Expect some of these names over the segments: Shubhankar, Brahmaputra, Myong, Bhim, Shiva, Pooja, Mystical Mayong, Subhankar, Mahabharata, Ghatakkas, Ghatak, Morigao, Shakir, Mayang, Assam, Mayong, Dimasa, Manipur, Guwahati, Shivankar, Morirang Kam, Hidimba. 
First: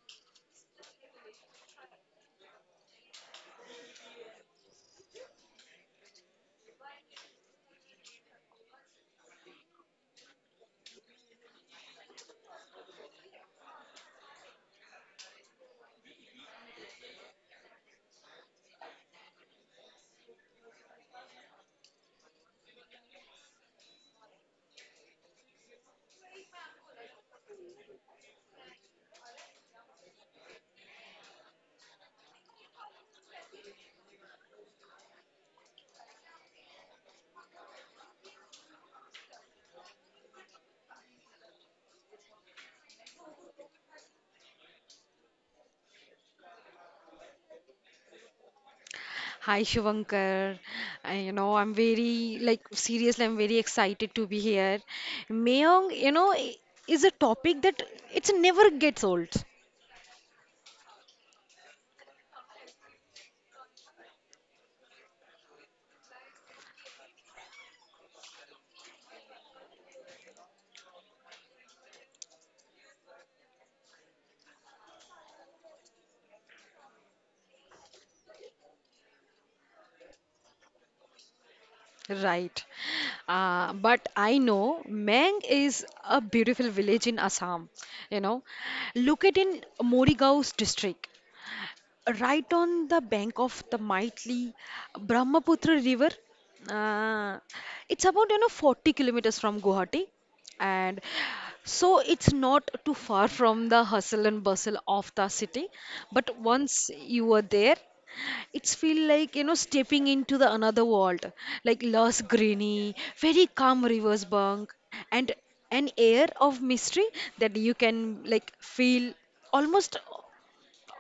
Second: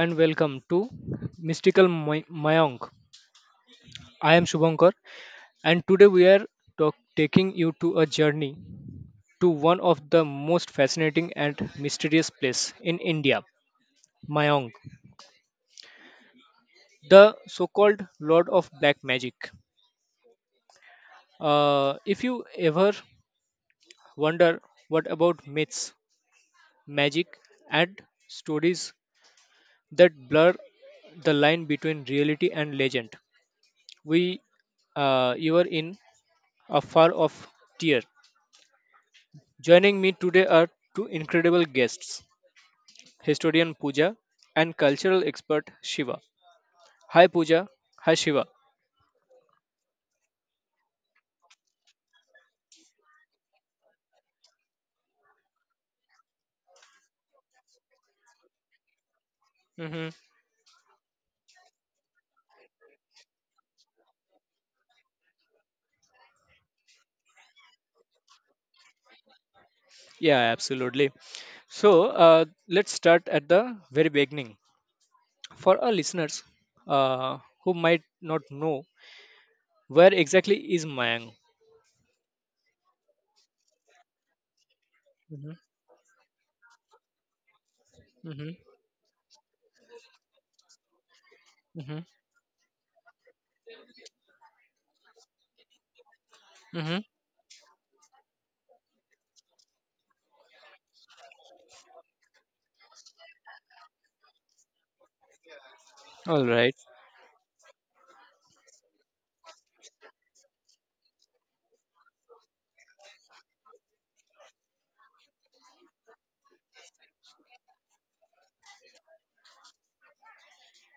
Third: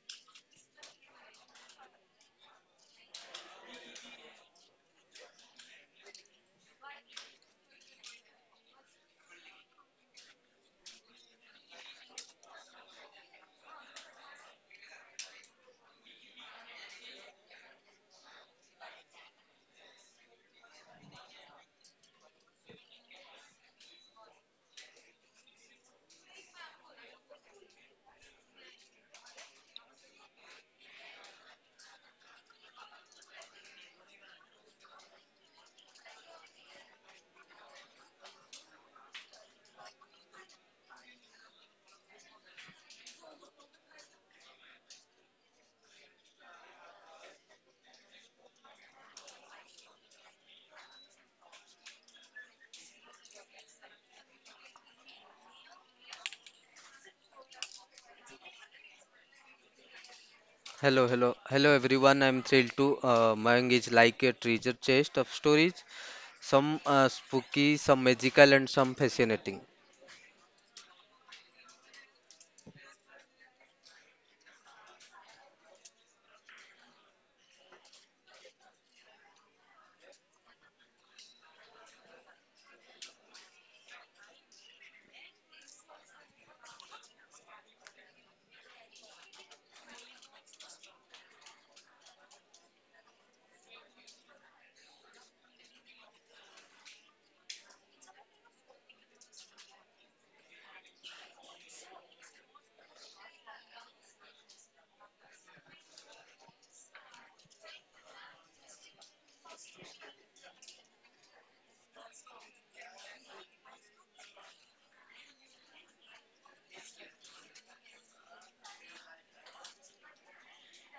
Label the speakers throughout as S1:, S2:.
S1: and welcome to Mystical Mayank. I am Shubhankar and today we are taking you to a journey to one of the most fascinating and mysterious place in India, Mayank, the so-called Lord of Black Magic. If you ever wonder what about myths, magic and stories that blur the line between reality and legend, we you are in afar off tear. Joining me today are two incredible guests historian Pooja and cultural expert Shiva. Hi, Pooja. Hi, Shiva.
S2: Hi Shivankar, I'm very like seriously I'm very excited to be here. Mayong, is a topic that it's never gets old,
S1: Hmm.
S3: Hello, hello, hello everyone. I'm thrilled to. Mayang is like a treasure chest of stories, some spooky, some magical, and some fascinating.
S1: Yeah, absolutely. Let's start at the very beginning. For our listeners uh, who might not know, where exactly is Mayang?
S2: right? But I know Mang
S1: Mm-hmm.
S2: is a beautiful village in Assam. You know,
S1: Mm-hmm.
S2: located in Morigao's district.
S1: Mm-hmm.
S2: Right on the bank of the mighty Brahmaputra River.
S1: Mm-hmm.
S2: Uh, it's about you know 40 kilometers from Guwahati, and so it's not too far from the hustle and bustle of the city. But
S1: All right.
S2: once you are there, it's feel like you know stepping into the another world, like lush greeny, very calm river's bank, and an air of mystery that you can like feel almost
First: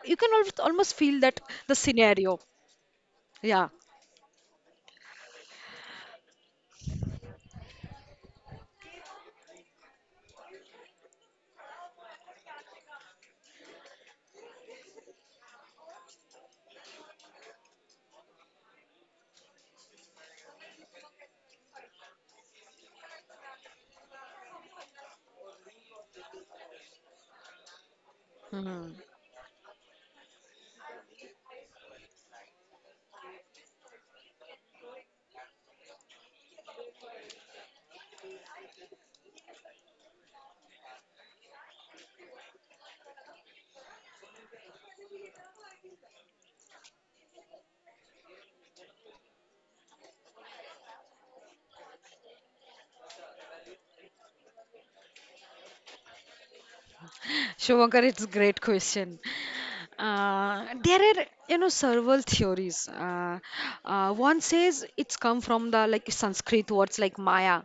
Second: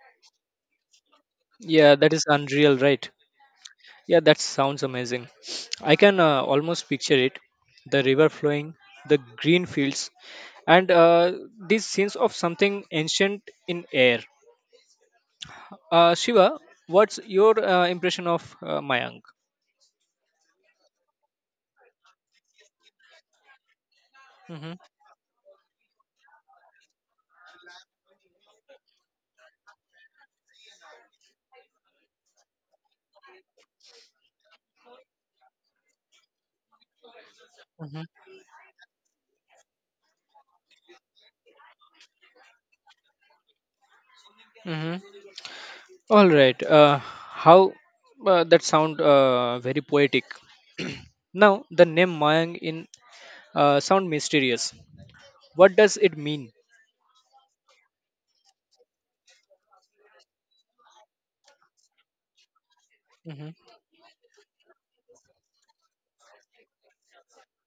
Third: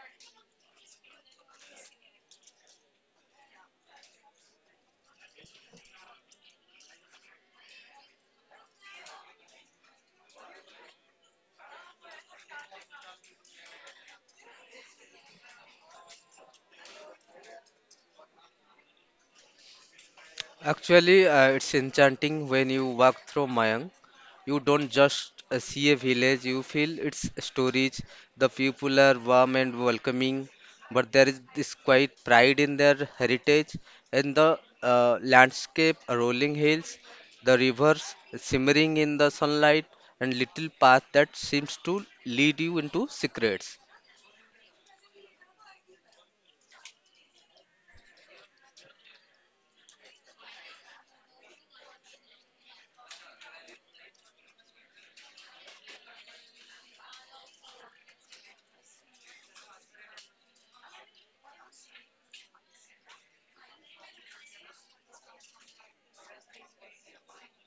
S2: almost feel that the
S1: Yeah, that is
S2: scenario.
S1: unreal, right?
S2: Yeah.
S1: Yeah, that sounds amazing. I can almost picture it, the river flowing, the green fields, and these scenes of something ancient in air. Shiva, what's your impression of Mayank?
S3: Actually, it's enchanting when you walk through Mayang. You
S1: Mm-hmm,
S3: don't just see a village, you feel its stories. The
S2: Hmm.
S3: people are warm and welcoming, but there is this quiet pride in their heritage and the landscape, rolling hills, the rivers
S1: mm-hmm,
S3: simmering in the sunlight, and little path that seems to lead you into secrets.
S1: mm-hmm. All right. How that sound very poetic. Now the name Mayang in sound mysterious. What does it mean?
S2: Shubhankar, it's a great question. There are, you know, several theories.
S1: Mm-hmm,
S2: One says it's come from the like Sanskrit words like Maya,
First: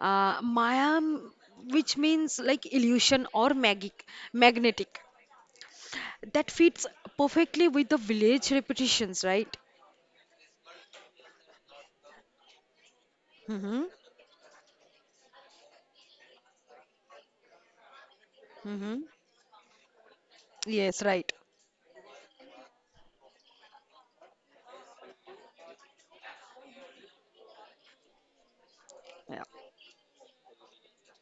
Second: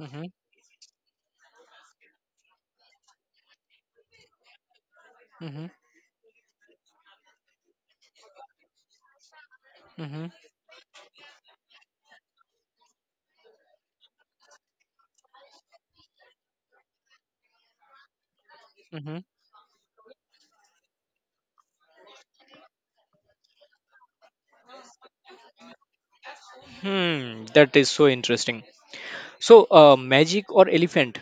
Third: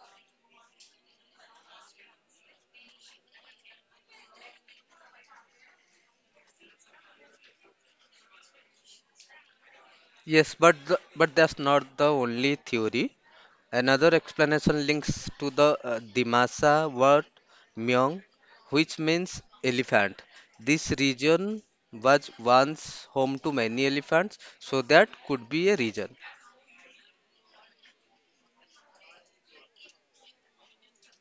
S1: mm-hmm,
S2: uh, Maya, m- which means like illusion or magic, magnetic.
S1: mm-hmm,
S2: That fits perfectly with the village repetitions, right?
S1: mm-hmm,
S3: Yes, but that's not the only theory.
S2: Mm-hmm.
S3: Another explanation links to the Dimasa word "myong," which
S2: Mm-hmm.
S1: mm-hmm.
S3: means elephant. This
S2: Yes, right.
S3: region was once home to many elephants, so that could be a region.
S1: Hmm, that is so interesting.
S2: Yeah.
S1: So, magic or elephant,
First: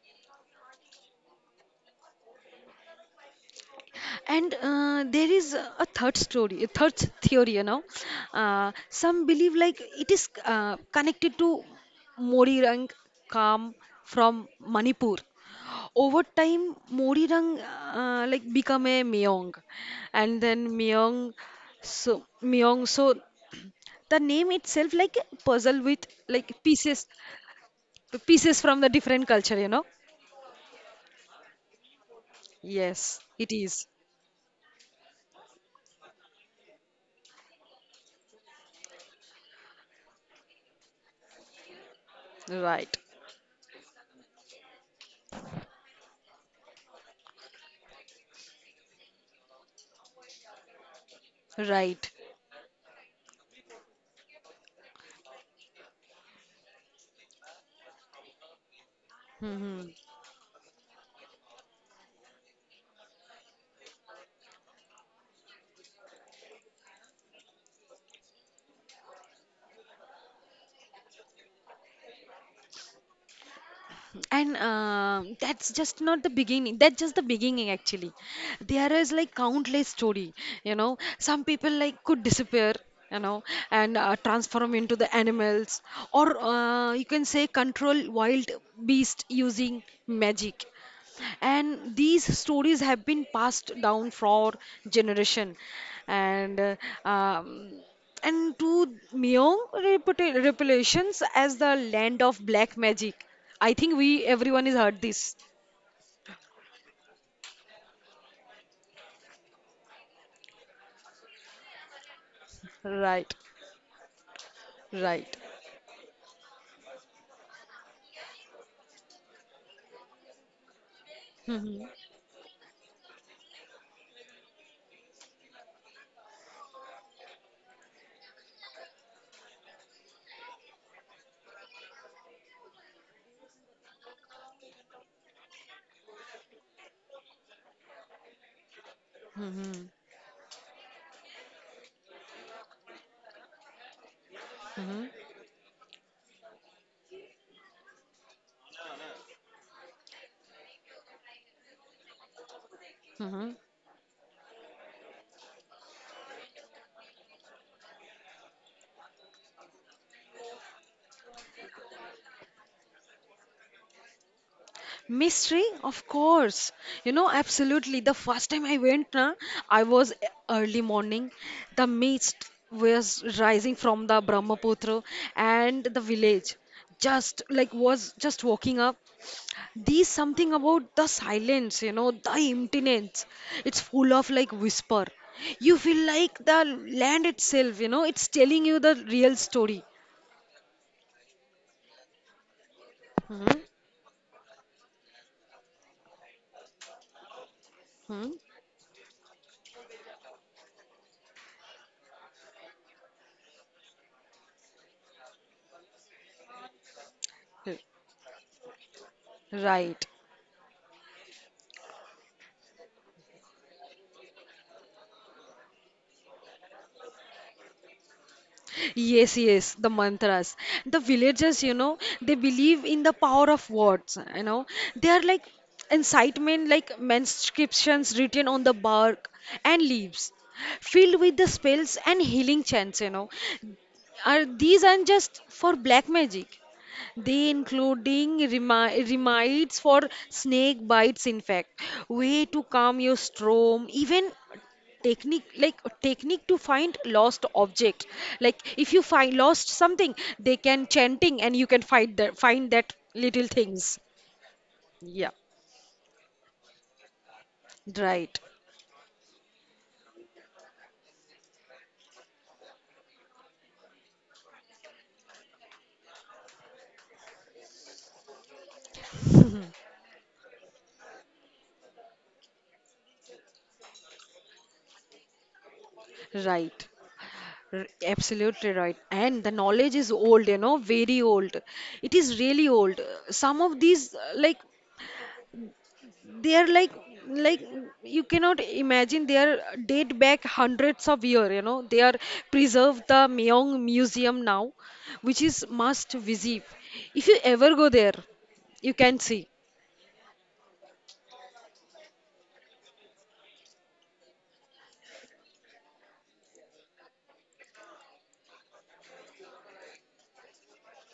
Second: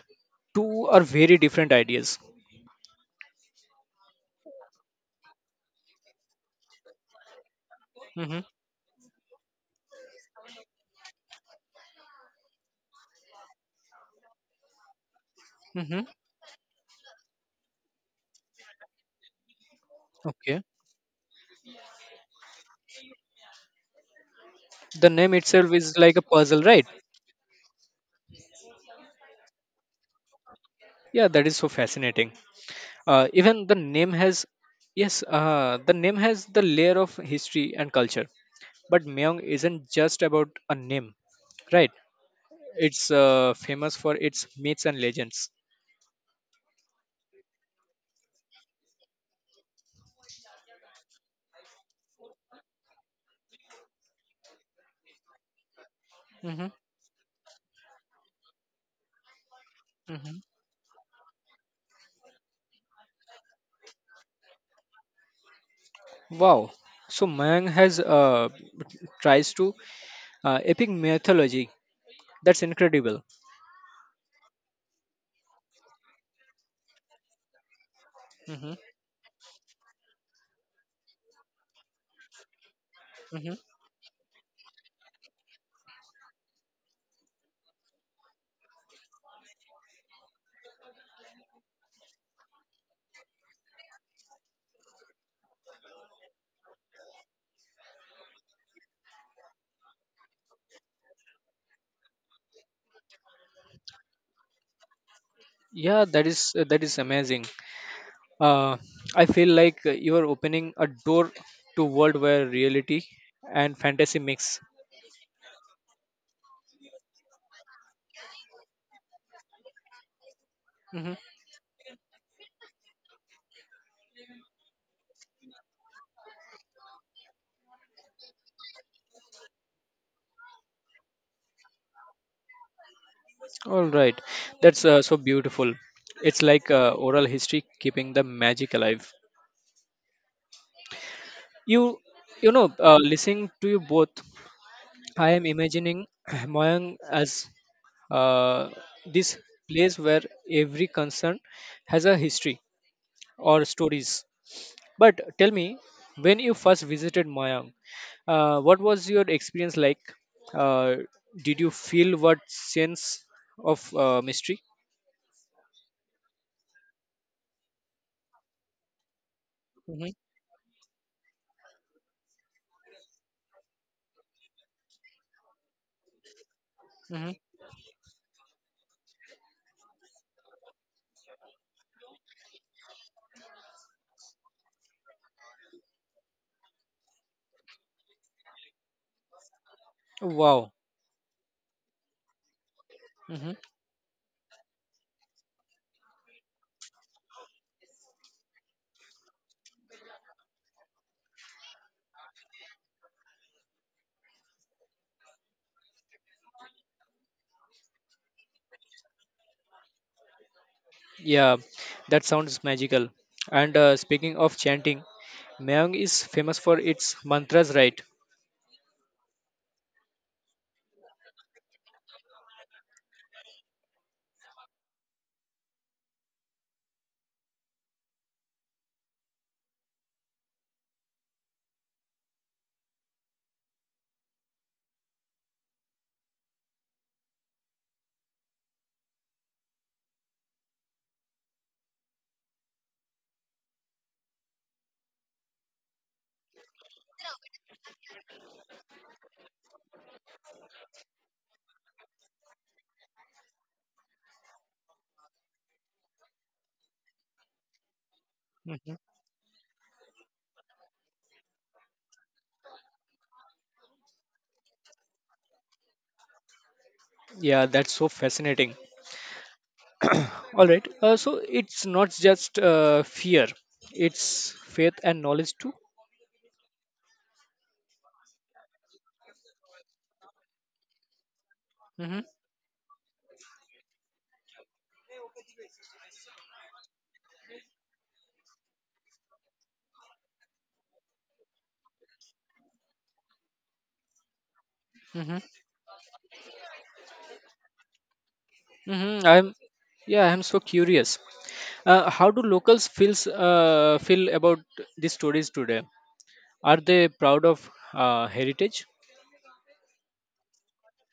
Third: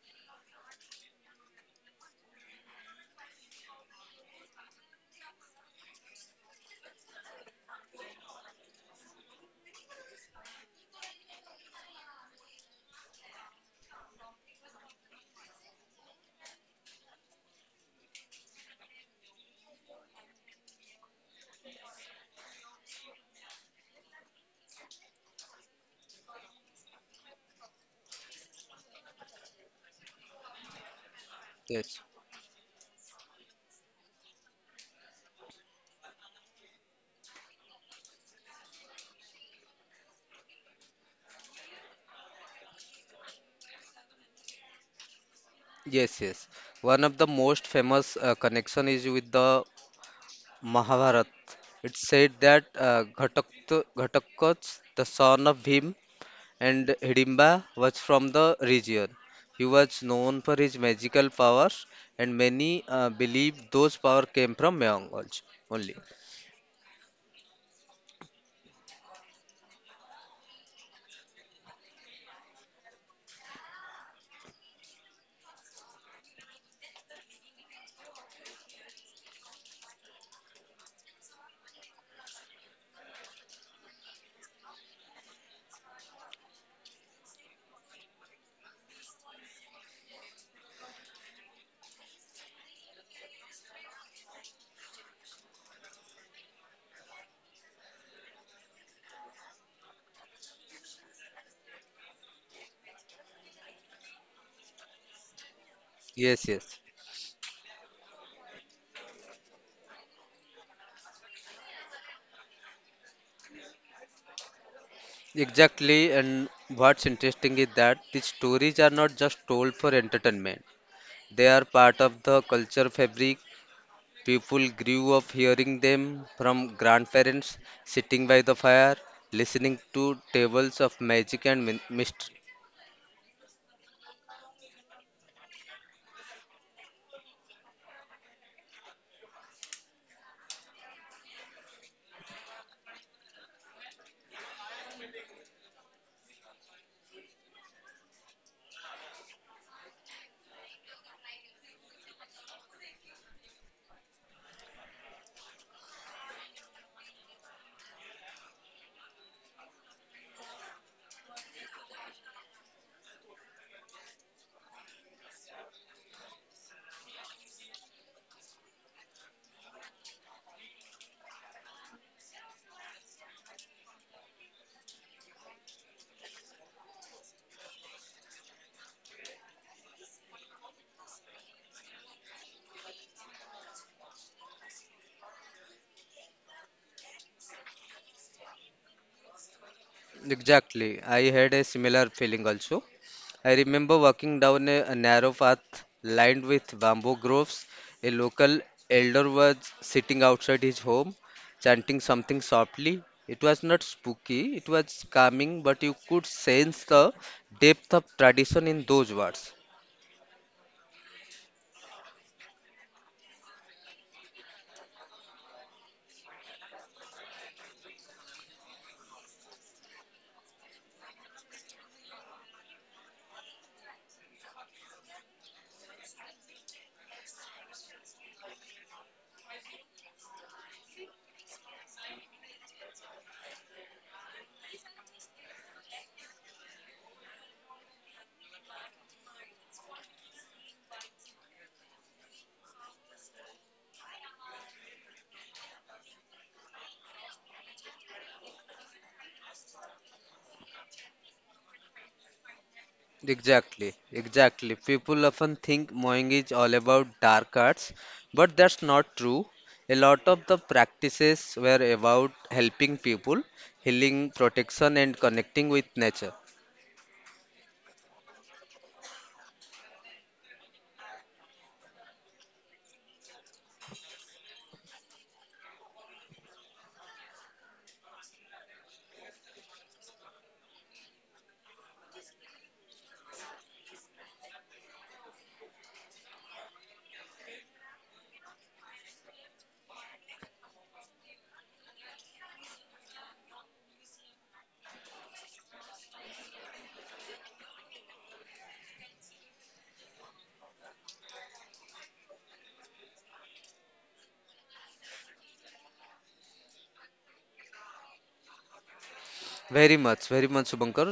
S1: two are very different ideas.
S2: And there is a third story, a third theory, you know.
S1: Hmm.
S2: Some believe like it is connected to Morirang Kam from Manipur.
S1: Hmm.
S2: Over time, Morirang like become a Meong, and
S1: Okay.
S2: then Meong. So the name itself
S1: The
S2: like
S1: name
S2: a
S1: itself
S2: puzzle
S1: is
S2: with
S1: like a
S2: like
S1: puzzle, right?
S2: pieces, pieces from the different culture, you know.
S1: Yeah, that is so
S3: Yes,
S1: fascinating.
S2: Yes,
S1: Uh,
S2: it
S1: even the
S2: is.
S1: name has, yes, the name has the layer of history and culture. But Myeong isn't just about a name, right?
S2: Right,
S1: It's famous for its myths and legends.
S3: yes, yes. One of the most famous connection is with the Mahabharata. It's
S2: right.
S3: said that Ghatakkas, the son of Bhim,
S1: Hmm.
S3: and Hidimba was from the region. He
S2: Hmm.
S3: was
S1: Hmm.
S3: known for his magical powers, and many believe those powers came from Mongols only.
S1: Wow. So Mayang has tries to epic mythology. That's incredible.
S2: And that's just not the beginning, that's just the beginning actually.
S1: Mm-hmm.
S2: There is like countless story, you know, some people like could disappear, you know,
S1: Mm-hmm.
S2: and transform into the animals, or you can say control wild beast using magic, and these stories have been passed down for generation, and uh, um, and to Myong reputations as the land of black magic. I think we everyone has heard this.
S1: Yeah, that
S3: Yes,
S1: is
S3: yes,
S1: that is amazing. Uh, I feel like you are opening a door to world where reality
S2: Right,
S1: and fantasy mix.
S2: right.
S3: exactly. And what's interesting is that these stories are not just told for entertainment,
S1: Mm-hmm.
S3: they are
S2: Hmm,
S3: part of the culture fabric. People grew up hearing them from grandparents, sitting by the fire, listening to tales of magic and mystery.
S1: All right, that's so beautiful. It's like oral history keeping the magic alive.
S2: hmm,
S1: You you know, listening to you both,
S2: hmm,
S1: I am imagining Moyang as uh, this place where every concern has a history
S2: hmm.
S1: or stories. But tell me, when you first visited Mayang, what was your experience like? Uh, did you feel what sense of mystery?
S2: Mystery, of course. You know, absolutely. The first time I went, na, I was
S1: Hmm.
S2: e- early morning. The mist was rising from the Brahmaputra and the village
S1: Hmm.
S2: just like was just walking up. There's something about the silence, you know, the emptiness. It's full of like whisper. You feel like the land itself, you know, it's telling you the real story.
S1: Wow.
S3: Exactly. I had a similar feeling also.
S1: Hmm.
S3: I
S2: Hmm?
S3: remember walking down a narrow path lined with bamboo groves. A
S2: Hmm?
S3: local elder was sitting outside his home, chanting something softly. It was not spooky, it was calming, but you could sense the depth of tradition in those words.
S2: Right.
S1: Yeah, that sounds magical. And speaking of chanting, Mayang is famous for its mantras, right?
S2: Yes, yes, the mantras. The villagers, you know, they believe in the power of words, you know. They are like incitement, like manuscriptions written on the bark and leaves, filled with the spells and healing chants, you know. Are these aren't just for black magic. They including remedies for snake bites, in fact, way to calm your storm, even technique to find lost object. Like if you find lost something, they can chanting and you can find that little
S3: Exactly,
S2: things.
S3: exactly. People
S2: Yeah,
S3: often think mowing is all about dark arts,
S2: right,
S3: but that's
S1: Hmm.
S3: not true. A lot of the practices were about helping people, healing, protection, and connecting with nature.
S1: Yeah, that's so fascinating. All right. So it's not just fear; it's faith and knowledge too.
S2: right. Absolutely right. And the knowledge is old, you know, very old. It is really old. Some of these, like they are like you cannot imagine they are date back hundreds of year, you know, they are preserved the Myeong museum now,
S1: Mm-hmm.
S2: which is must visit if you ever go there, you
S1: hmm
S2: can see.
S1: I'm Yeah, I'm so curious. How do locals feel about these stories today? Are they proud of heritage?
S3: Very much, very much, Subhankar.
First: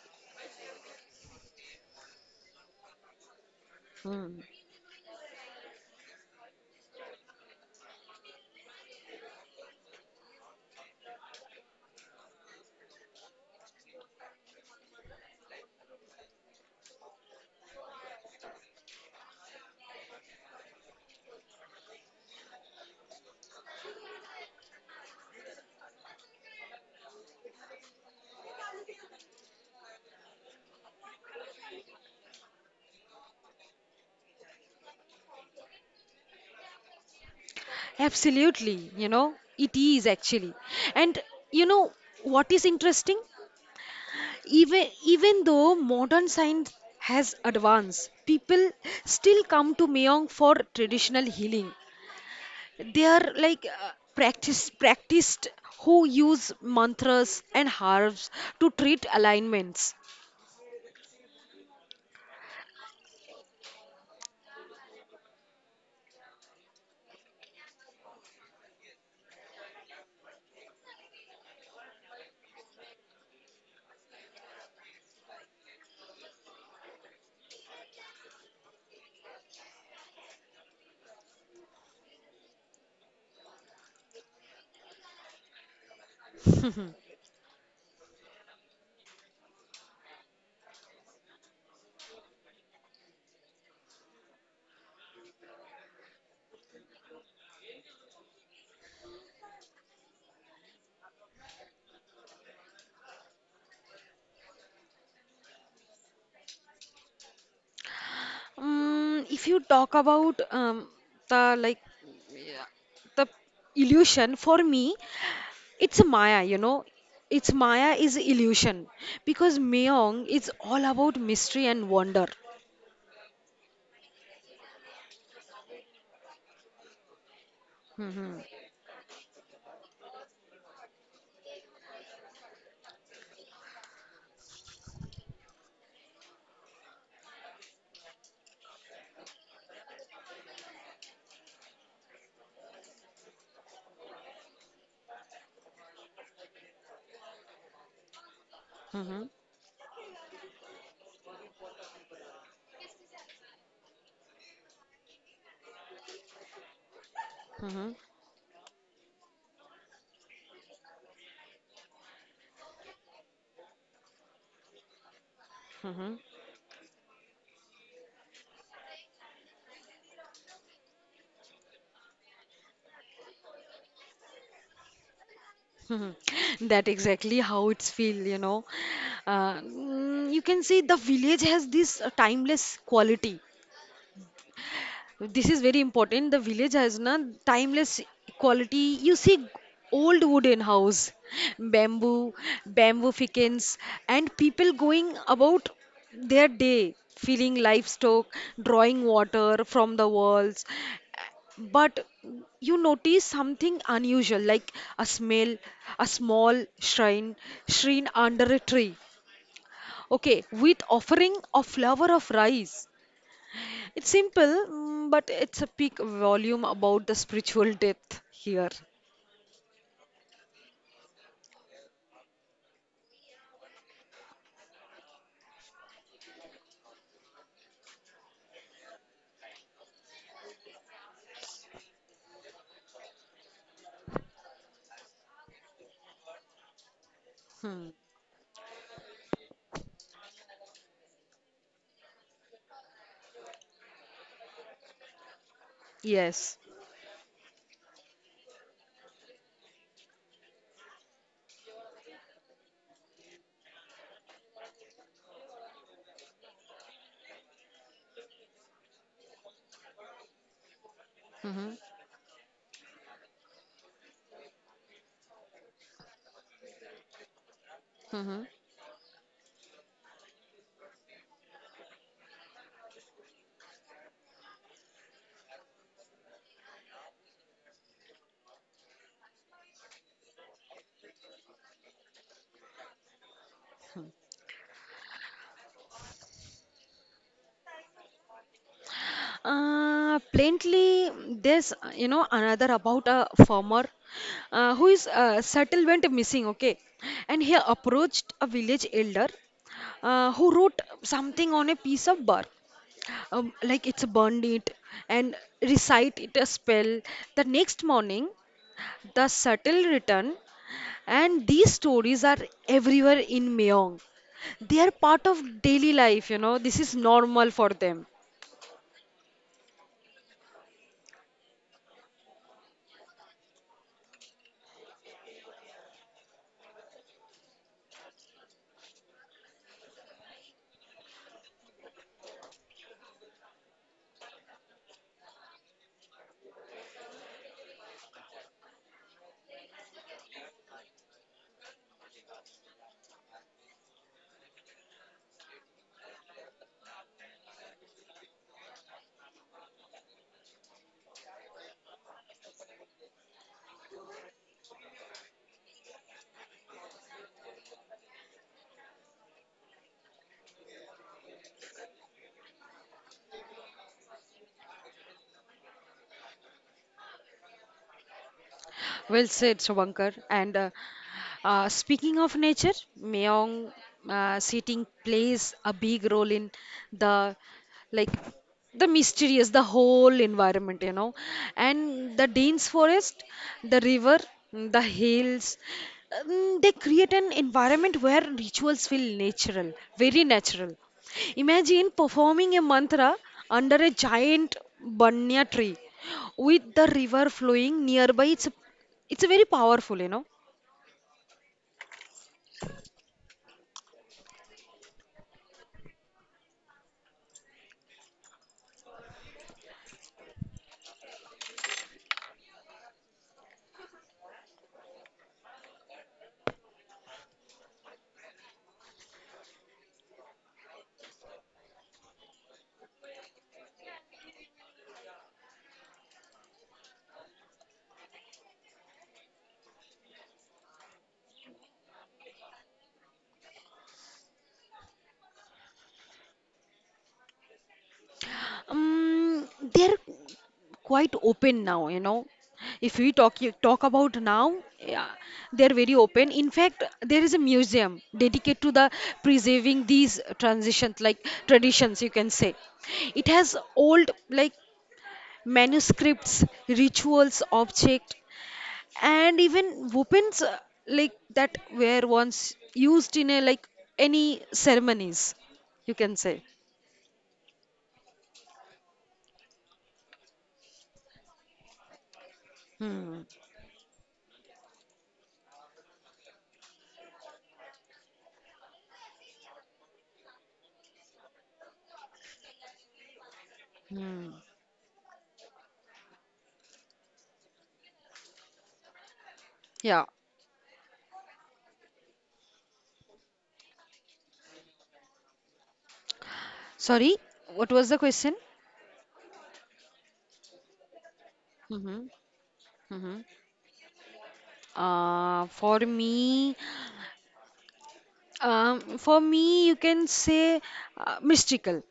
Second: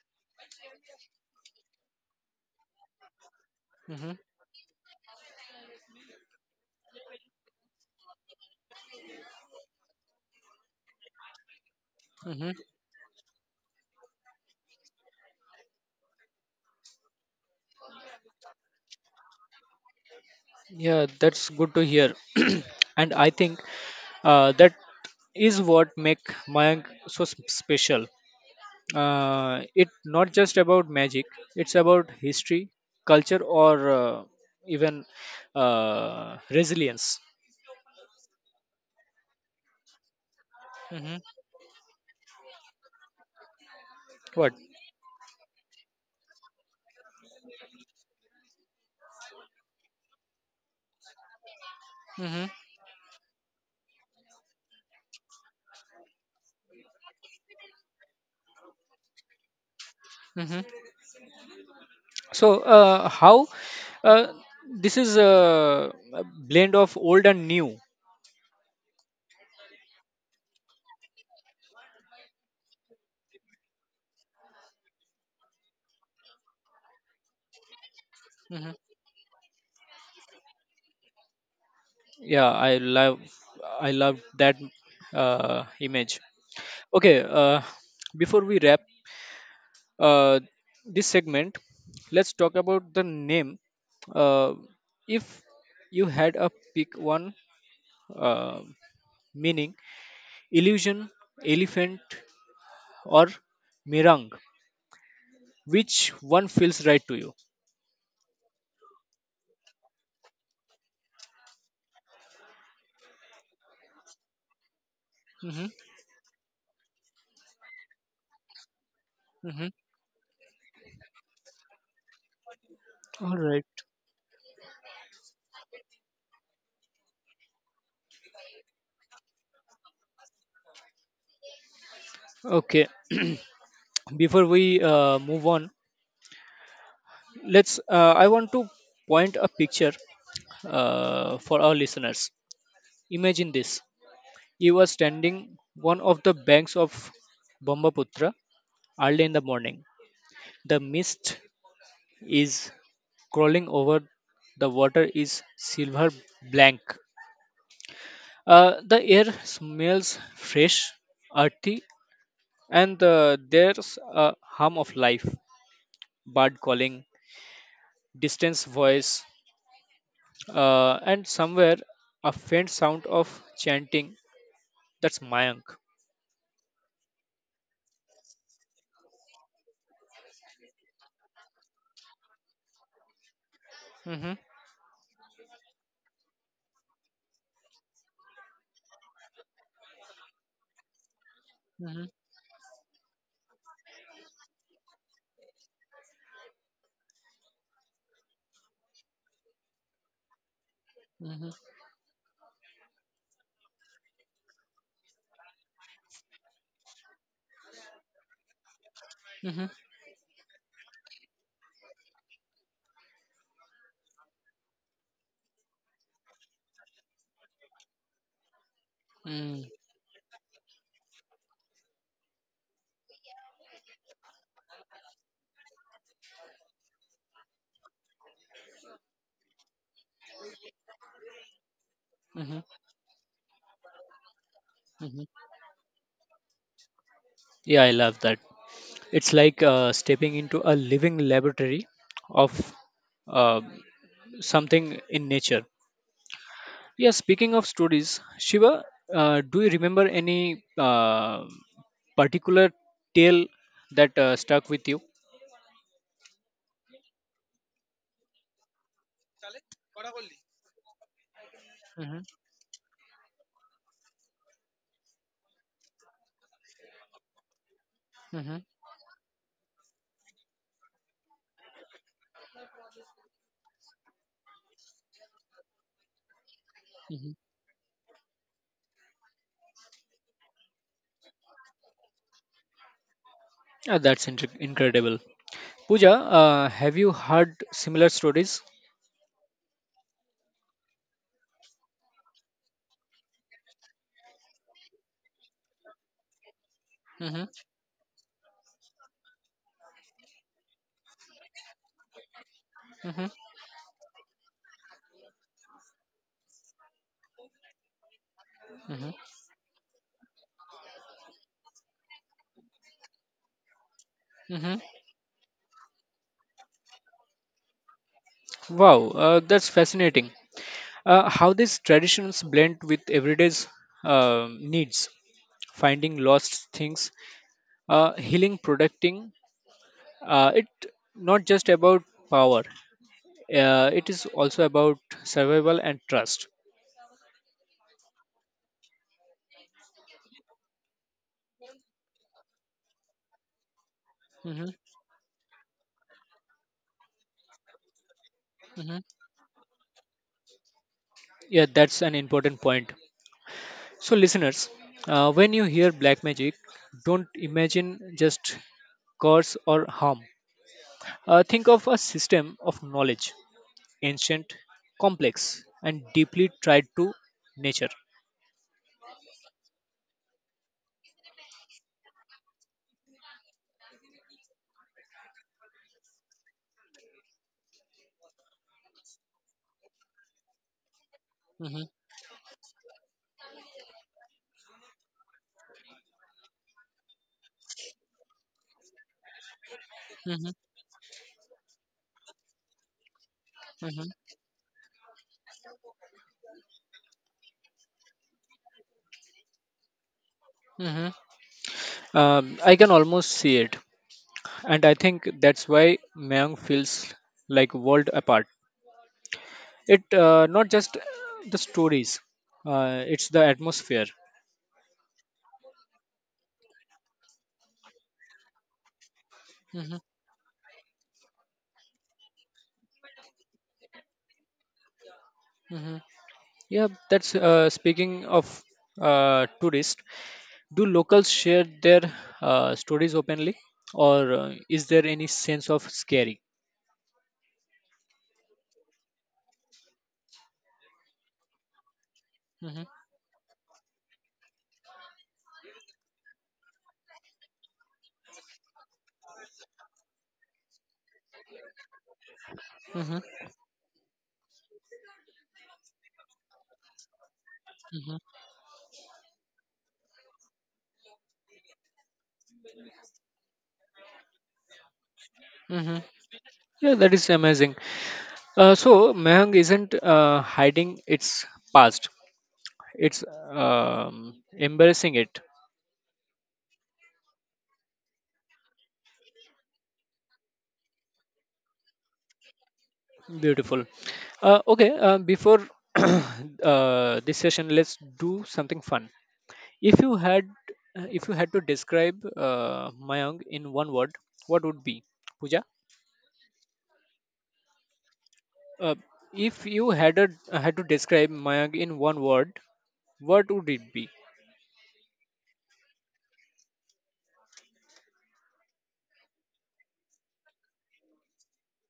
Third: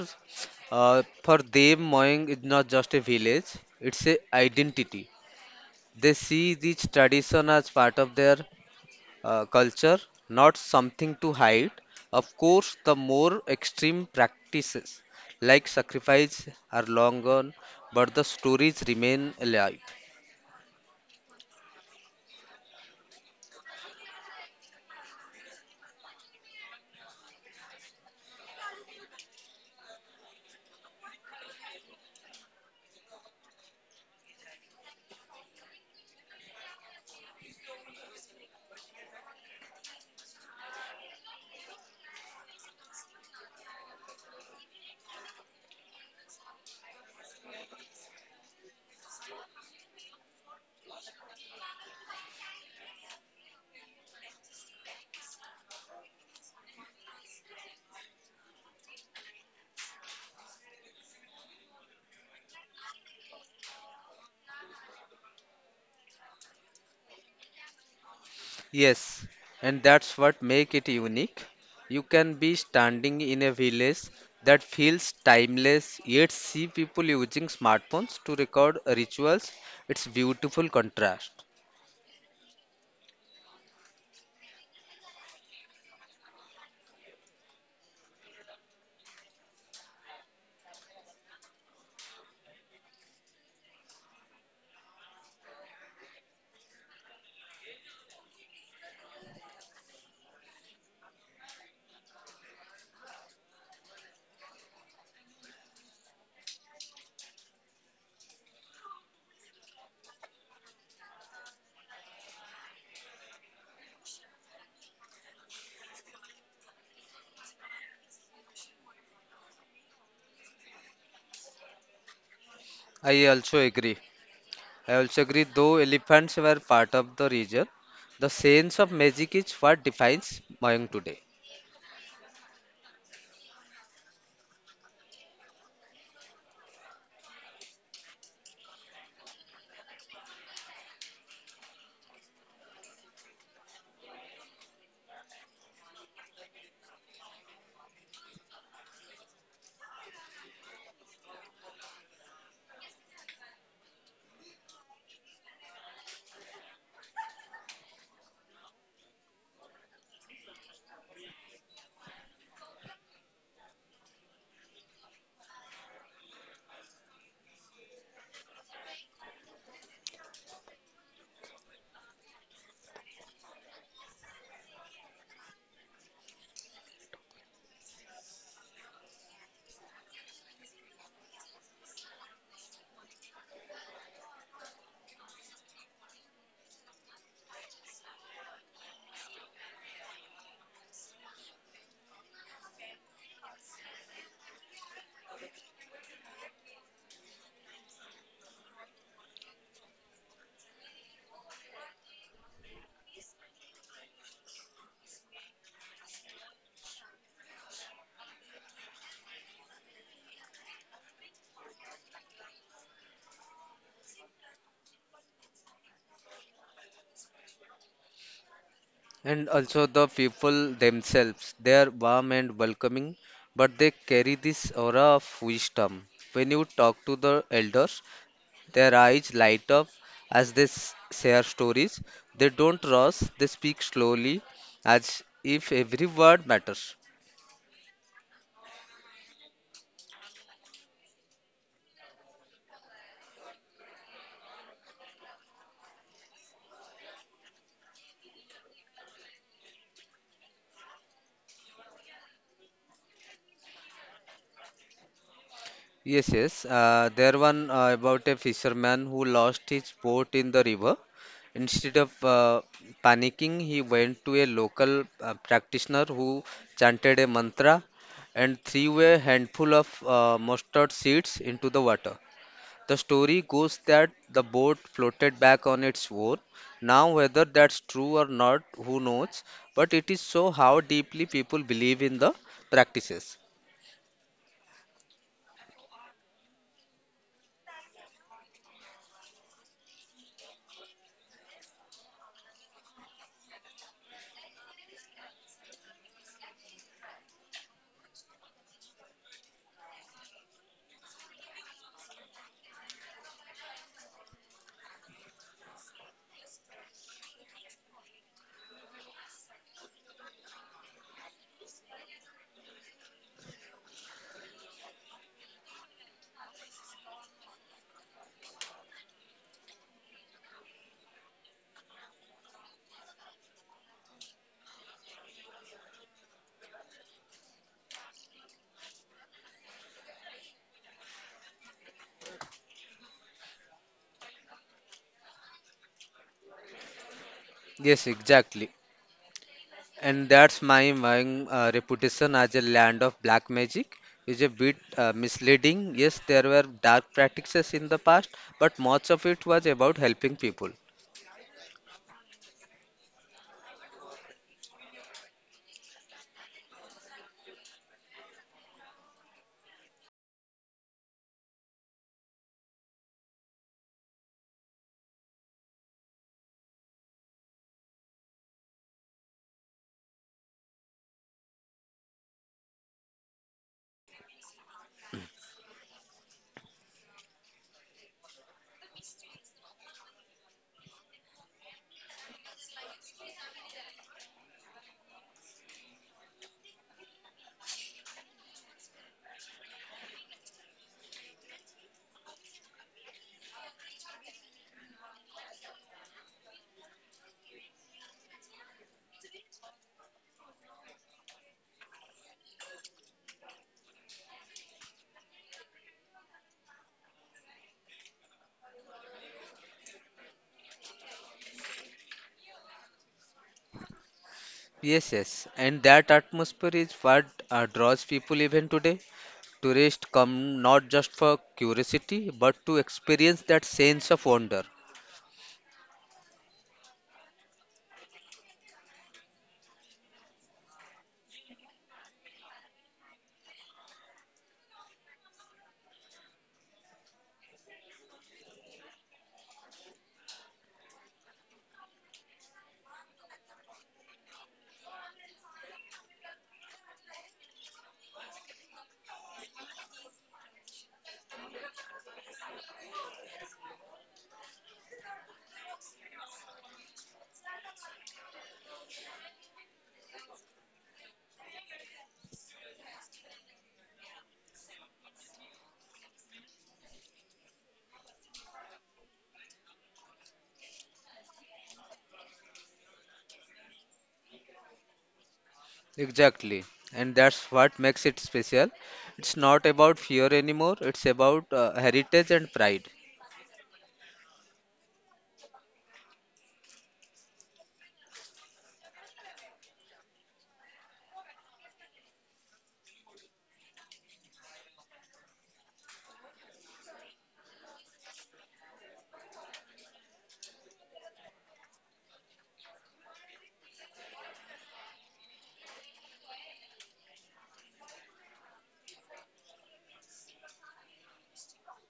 S3: For them, mowing is not just a village; it's
S1: Hmm.
S3: a
S2: Hmm.
S3: identity. They see this tradition as part of their culture, not something to hide. Of
S1: Hmm.
S3: course, the more extreme practices like sacrifice are long gone, but the stories remain alive.
S1: Yeah, that's good to hear. And I think that is what make Mayank so special. It not just about magic; it's about history, culture, or even resilience.
S2: Absolutely, you know, it is actually.
S1: Hmm.
S2: And you know what is interesting? Even even though modern science has advanced, people still come to Myeong for traditional healing.
S1: What?
S2: They are like practiced who use mantras and herbs to treat alignments.
S1: Hmm. So, how uh, this is a blend of old and new.
S3: Yes, and that's what make it unique. You can be standing in a village that feels timeless, yet see people using smartphones to
S1: Hmm.
S3: record rituals. It's beautiful contrast.
S1: Yeah, I love that image. Okay, uh, before we wrap uh, this segment, let's talk about the name. Uh, if you had a pick one, uh, meaning illusion, elephant, or mirang, which one feels right to you?
S2: If you talk about the the illusion, for me it's a maya, you know, it's maya is illusion, because
S1: Hmm.
S2: mayong is all about mystery and wonder.
S3: I
S1: All
S3: also
S1: right.
S3: agree. I also agree, though elephants were part of the region, the
S2: Hmm,
S3: sense of magic is what defines Mayang today.
S1: Okay. Before we move on, let's. I want to point a picture for our listeners. Imagine this: you are standing one of the banks of Brahmaputra
S2: hmm,
S1: early in the morning. The mist is crawling over. The water is silver blank.
S2: hmm,
S1: The air smells fresh, earthy, and there's a hum of life.
S2: hmm.
S1: Bird calling, distance voice, and somewhere a faint sound of chanting. That's Mayank.
S2: Mhm. That exactly how it's feel, you know. You can see the village has this timeless quality.
S1: Mm-hmm.
S2: This is very important. The village has na timeless quality. You see old wooden house,
S1: Mm-hmm.
S2: bamboo, bamboo fickens, and people going about their day, feeding livestock, drawing water from the walls. But you notice something unusual, like a smell, a small shrine, shrine under a tree.
S1: Mm-hmm.
S2: Okay, with offering a flower of rice. It's simple, mm, but it's a peak volume about the spiritual depth here.
S3: And
S1: Mm-hmm.
S3: also the people themselves, they are warm and welcoming, but they carry this aura of wisdom. When you talk to the elders, their eyes light up as they share stories. They
S1: Mm-hmm.
S3: don't rush, they speak slowly, as
S1: Mm-hmm.
S3: if every word matters.
S1: Yeah,
S2: Hmm.
S1: I love that. It's like stepping into a living laboratory of uh, something in nature.
S2: Yes.
S1: Yeah, speaking of stories, Shiva, do you remember any particular tale that stuck with you?
S3: Yes, yes. There one about a fisherman who lost his boat in the river.
S2: Hmm,
S3: Instead of
S1: Mm-hmm.
S3: panicking, he went to a local practitioner who chanted a mantra
S2: hmm.
S1: Mm-hmm.
S3: and threw a handful of mustard seeds into the water. The story goes that the boat floated back on its own. Now, whether that's true or not, who knows? But it is so how deeply people believe in the practices.
S1: That's incredible. Pooja, have you heard similar stories?
S2: Plainly, there's you know another about a farmer who is settlement missing. Okay, and
S1: Hmm.
S2: he approached a village elder who wrote something on a piece of bark,
S1: Hmm.
S2: like it's burned it and recite it a spell. The next morning,
S1: Hmm.
S2: the subtle returned. And these stories are everywhere in Myeong.
S1: Hmm.
S2: They are part of daily life, you know, this is normal for them.
S1: Wow, that's fascinating. How these traditions blend with everyday's needs, finding lost things, healing, protecting. It not just about power. It is also about survival and trust.
S3: Yes, exactly. And that's reputation as a land of black magic is a
S1: Hmm.
S3: bit misleading. Yes, there were dark practices in the past, but
S1: Hmm.
S3: much of it was about helping people.
S1: Yeah, that's an important point. So, listeners, when you hear black magic, don't imagine just curse or harm. Think of a system of knowledge, ancient, complex, and deeply tied to nature.
S2: Well said, Shavankar. And speaking of nature, Meong seating plays a big role in the like the mysterious, the whole environment, you know,
S1: Mhm,
S2: and the dense forest, the river, the hills. They create an environment where rituals feel natural, very
S1: mhm,
S2: natural. Imagine performing a mantra under a
S1: mhm,
S2: giant banya tree with the river flowing nearby. It's a very powerful, you know.
S1: mhm. I can almost see it, and I think that's why Mayang feels like world apart. It not just the stories; it's the atmosphere.
S3: Yes, yes, and that atmosphere is what draws people even today.
S1: Mhm,
S3: Tourists come not just for curiosity, but to experience that sense of wonder.
S1: mhm. Yeah, that's speaking of tourists. Do locals share their stories openly, or is there any sense of scary?
S2: um, they're quite open now, you know.
S1: Hmm.
S2: If we talk about now, yeah, they're very open. In fact, there is a museum dedicated to the preserving these transitions, like traditions you can say.
S1: Hmm.
S2: It has old like manuscripts rituals object and even weapons like that were once used in a like any ceremonies,
S1: Hmm.
S2: you
S1: Hmm.
S2: can say.
S1: Yeah, that is amazing. So Mehang isn't hiding its past;
S2: Hmm.
S1: it's embarrassing it.
S3: Exactly, and that's what makes it special. It's not about fear anymore, it's about heritage and pride
S1: Beautiful.
S2: Hmm.
S1: Okay, before this session, let's do something fun. If
S2: Yeah.
S1: you had if you had to describe Mayang in one word, what would be? Pooja?
S2: Sorry, what was the question?
S1: Uh, if you had to describe Mayang in
S2: Mm-hmm.
S1: one word,
S2: Mm-hmm.
S1: what would it be?
S2: For me, for me, you can say mystical.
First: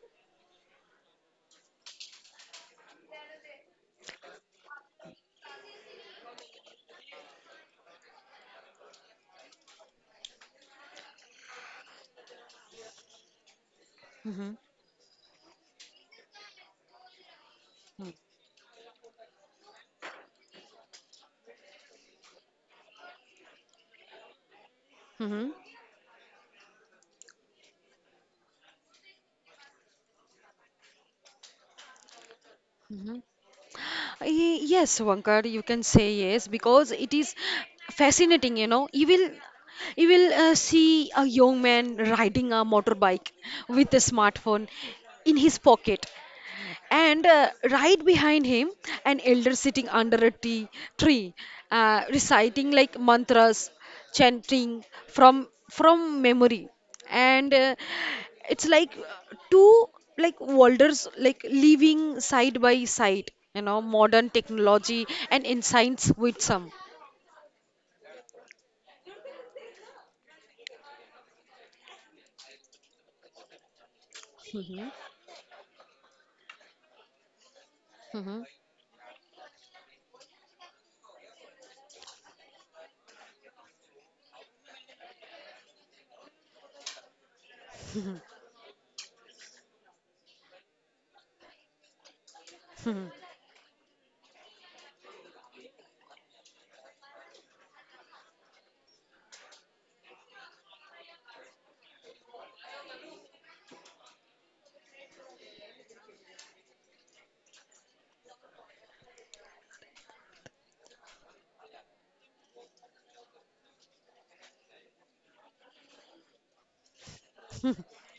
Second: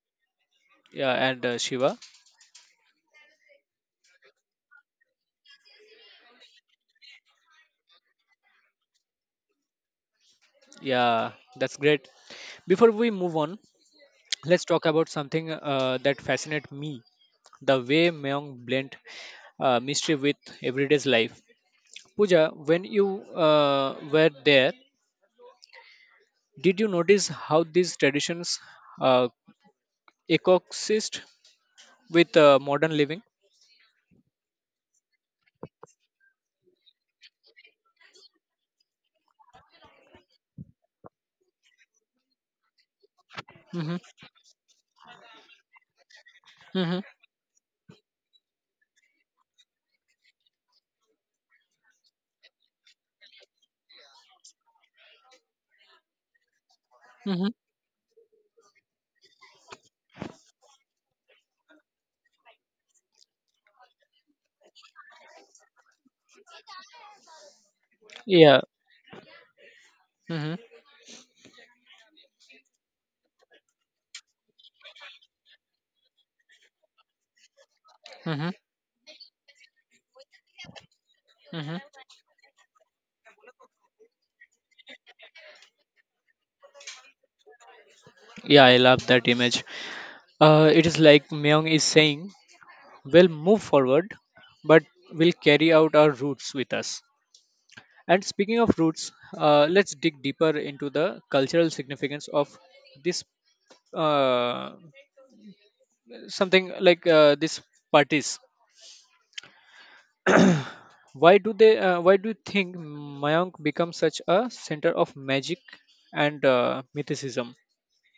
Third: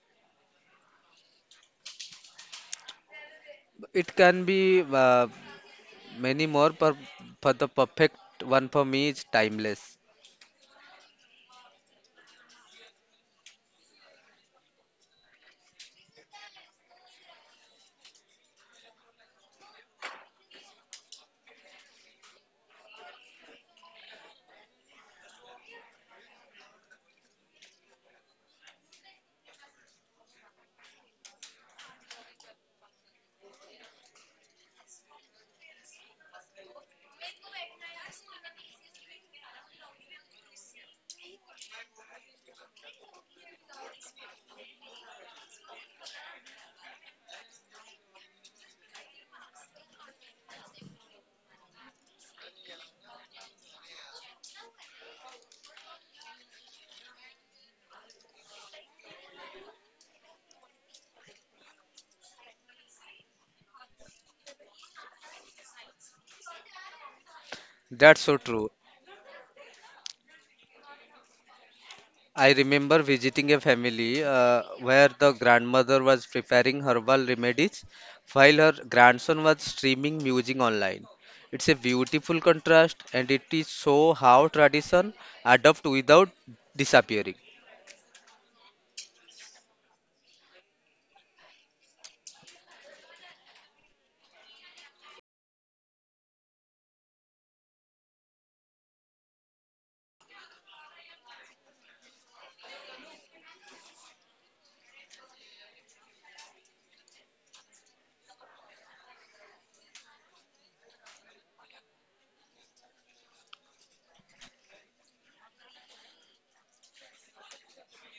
S1: Yeah, and Shiva.
S3: it can be Many more, per, but the perfect one for me is timeless.
S1: Yeah, that's great. Before we move on,
S2: Mm-hmm.
S1: let's talk about something that fascinates me: the way Mayang blend mystery with everyday's life. Pooja, when you were there,
S2: Mm-hmm.
S1: did you notice how these traditions uh, Ecosist with modern
S2: Mm-hmm.
S1: living.
S2: Yes, Vankar, you can say yes because it is fascinating, you know. You will see a young man riding a motorbike with
S1: Mm-hmm.
S2: a smartphone in his pocket.
S1: Mm-hmm.
S2: And right behind him, an elder sitting under a tea, tree, reciting like mantras, chanting from memory.
S1: Mm-hmm.
S2: And it's like two like worlds like living side by side. You know, modern technology and insights with some.
S3: That's so
S1: Yeah.
S3: true.
S1: Mm-hmm.
S3: I remember visiting a family
S2: Mhm.
S3: where the grandmother was preparing herbal remedies
S1: Mm-hmm.
S3: while her grandson was streaming music online. It's a
S1: Mm-hmm.
S3: beautiful contrast and it is so how tradition adapt without disappearing.
S1: Yeah, I love that image. It is like Myung is saying,
S2: Mhm.
S1: we'll move forward, but we'll carry out our roots with us. And speaking of roots, let's dig deeper into the cultural significance of this uh, something like this parties. Why do they? Why do you think Mayank becomes such a center of magic and mythicism?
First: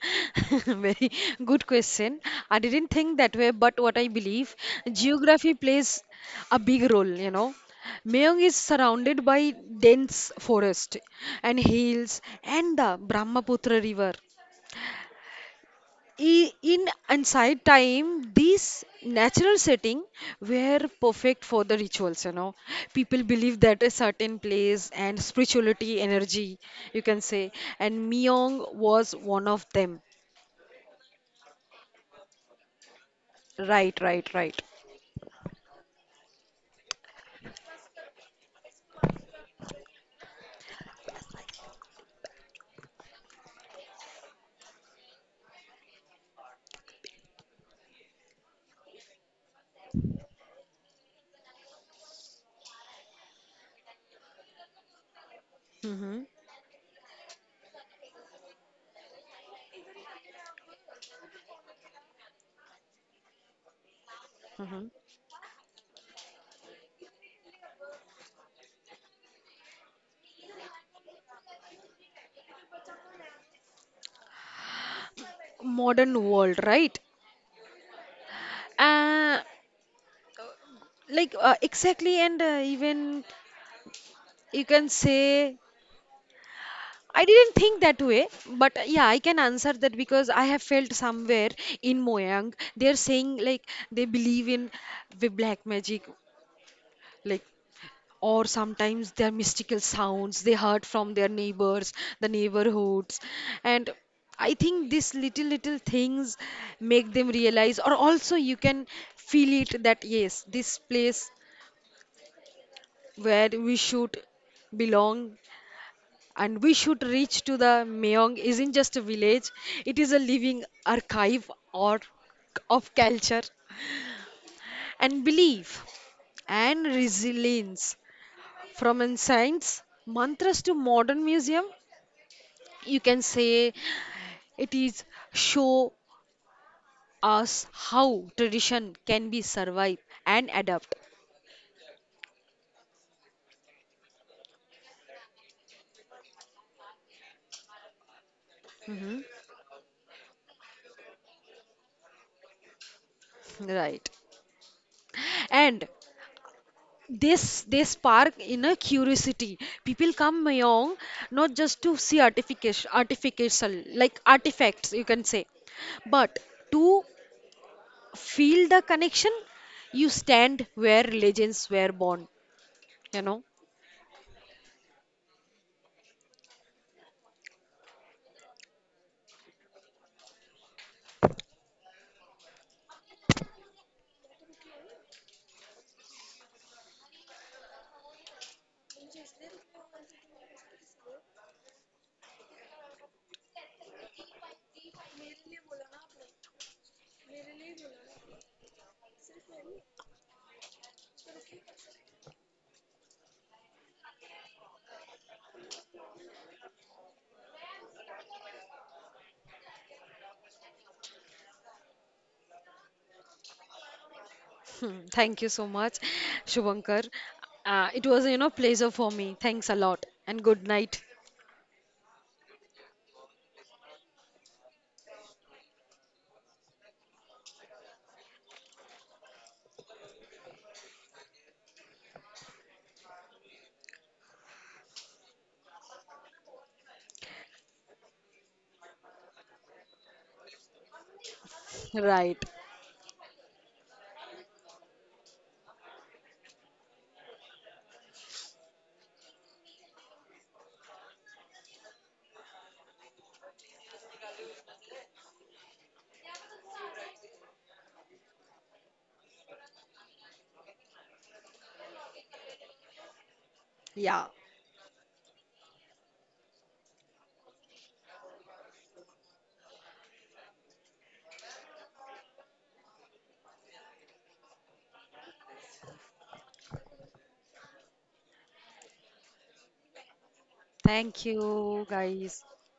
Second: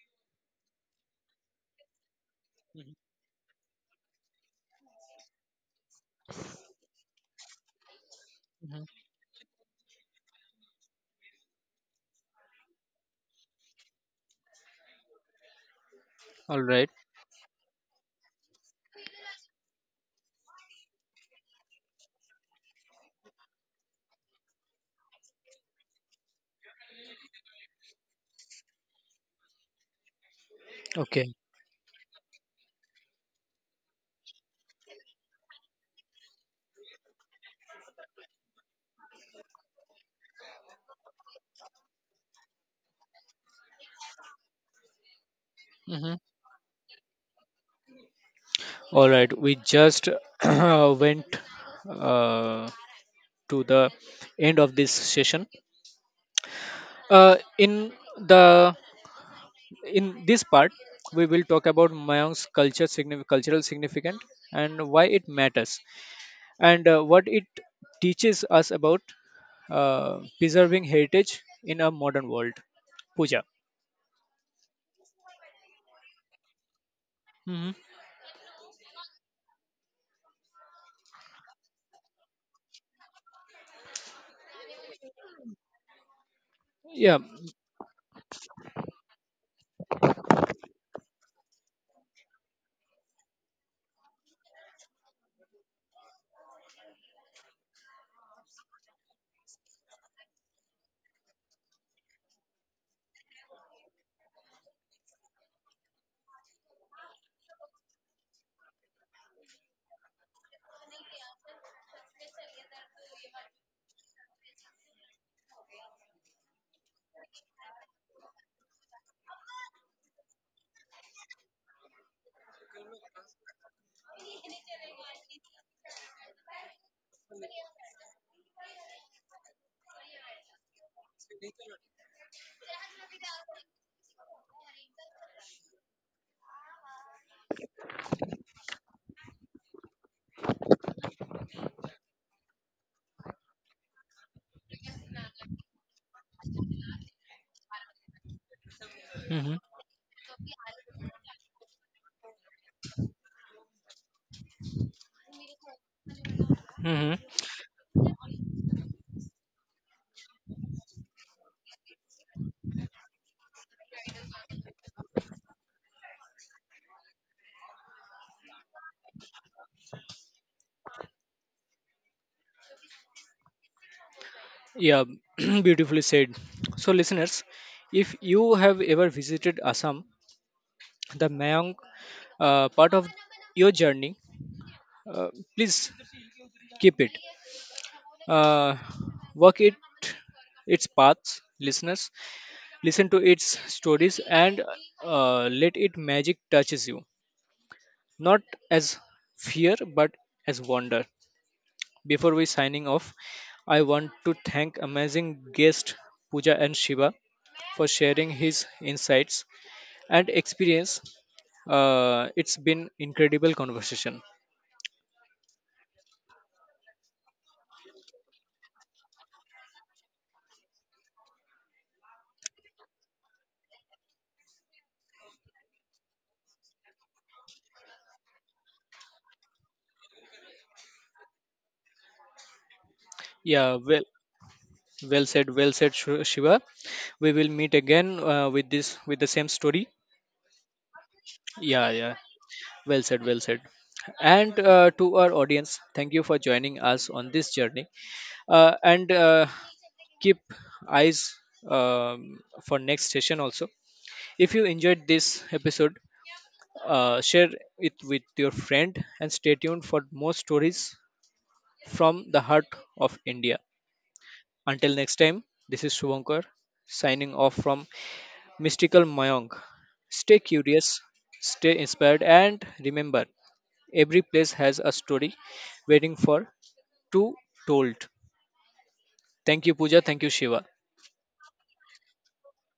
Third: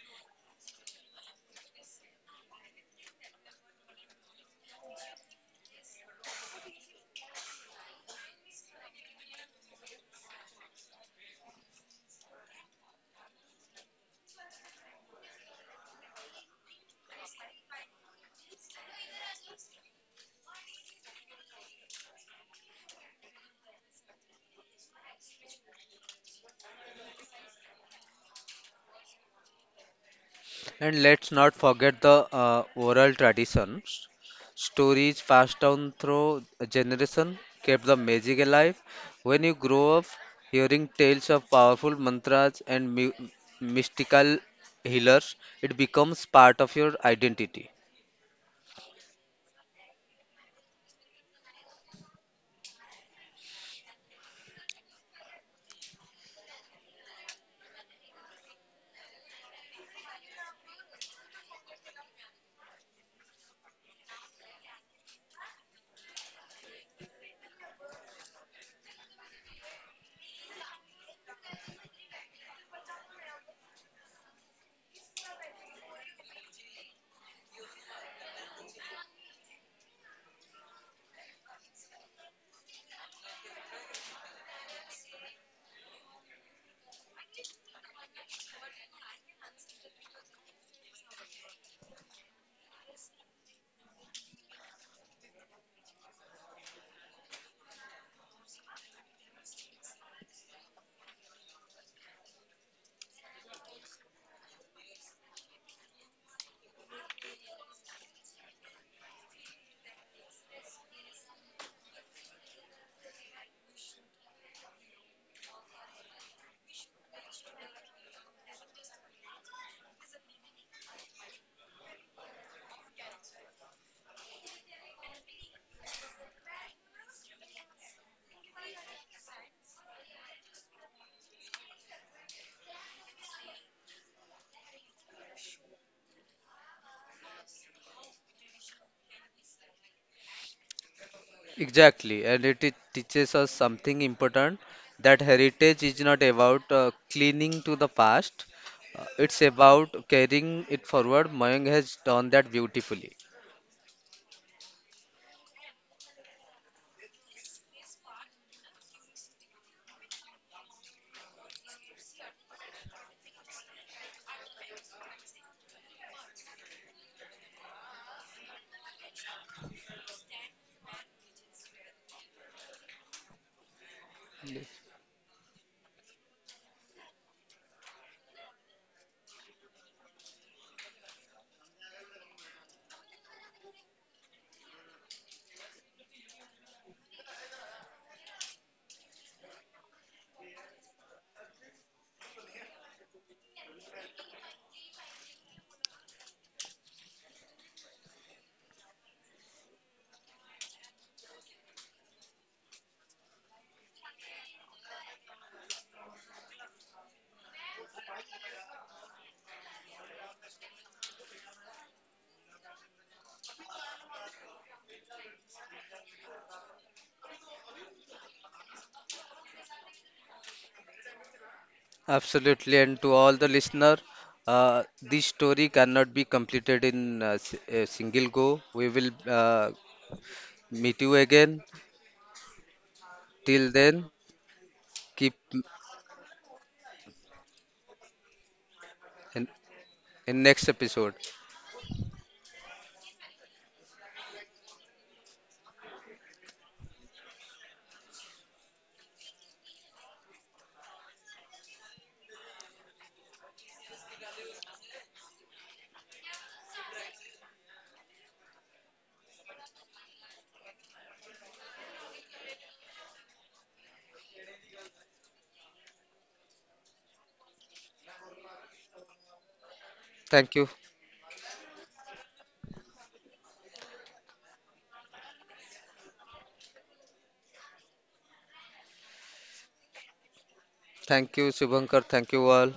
S2: Very good question. I didn't think that way, but what I believe, geography plays a big role, you know. Mayong is
S1: Mhm.
S2: surrounded by dense forest and hills and the Brahmaputra River. I-
S1: All
S2: In
S1: right.
S2: Inside time, this natural setting were perfect for the rituals, you know. People believe that a certain place and spirituality, energy, you can say, and Myong was one of them.
S3: And let's
S1: Okay.
S3: not forget the oral
S2: Right,
S3: traditions.
S2: right, right.
S3: Stories passed down through a generation kept the magic alive. When you grow up, hearing tales of powerful mantras and mystical healers, it
S1: Mhm.
S3: becomes part of your identity.
S1: All right. We just went uh, to the end of this session.
S2: Mm-hmm.
S1: Uh, in the in this part, we will talk about Mayank's culture, cultural significant, and
S2: Mm-hmm.
S1: why it matters. And what it teaches us about preserving heritage in a modern world. Puja.
S2: Modern world, right?
S1: Hmm.
S2: Uh, exactly, and even you can say
S1: Yeah.
S2: I didn't think that way, but yeah, I can answer that because I have felt somewhere in Moyang they're saying like they believe in the black magic, like, or sometimes their mystical sounds they heard from their neighbors, the neighborhoods, and I think these little things make them realize, or also you can feel it that yes, this place where we should belong and we should reach to the Meong isn't just a village, it is a living archive or of culture and belief and resilience. From ancient mantras to modern museum, you can say it is show us how tradition can be survived and adapt.
S3: Exactly, and it teaches us something important that heritage is not about clinging to the past.
S2: Mhm.
S3: It's
S1: Hmm.
S3: about carrying it forward. Mayang has done that beautifully.
S2: Right. And
S1: Hmm.
S2: this they spark in a curiosity, people come along not just to see artification artificial like artifacts, you can say, but to feel the connection. You stand where legends were born, you know.
S1: Yeah, beautifully said. So, listeners, if you have ever visited Assam, the Mayang part of your journey, uh, please keep it. Uh, walk it its paths, listeners. Listen to its stories and let it magic touches you not as fear but as wonder. Before we signing off, I want to thank amazing guest Pooja and Shiva for sharing his insights and experience. It's been incredible conversation.
S2: Hmm. Thank you so much, Shubhankar. It was, you know, pleasure for me. Thanks a lot and good night.
S3: Absolutely, and to all the listener, this story cannot be completed in a single go. We will meet you again. Till
S1: yeah well
S3: then,
S1: well
S3: keep
S1: said, well said, Shiva. We will meet again with the same
S3: in,
S1: story.
S3: in next episode.
S1: yeah yeah
S2: Right.
S1: Well said, well said. And to our audience, thank you for joining us on this journey. And keep eyes um, for next session also. If you enjoyed this episode, share it with your friend and stay tuned for more stories from the heart of India.
S2: Yeah.
S1: Until next time, this is Shubhankar signing off from Mystical Mayong. Stay
S3: Thank you,
S1: curious, stay inspired, and remember every place has a story waiting for to told. Thank you, Pooja. Thank you, Shiva.
S2: Thank
S3: thank you,
S2: you,
S3: Shubhankar. Thank
S2: guys.
S3: you all.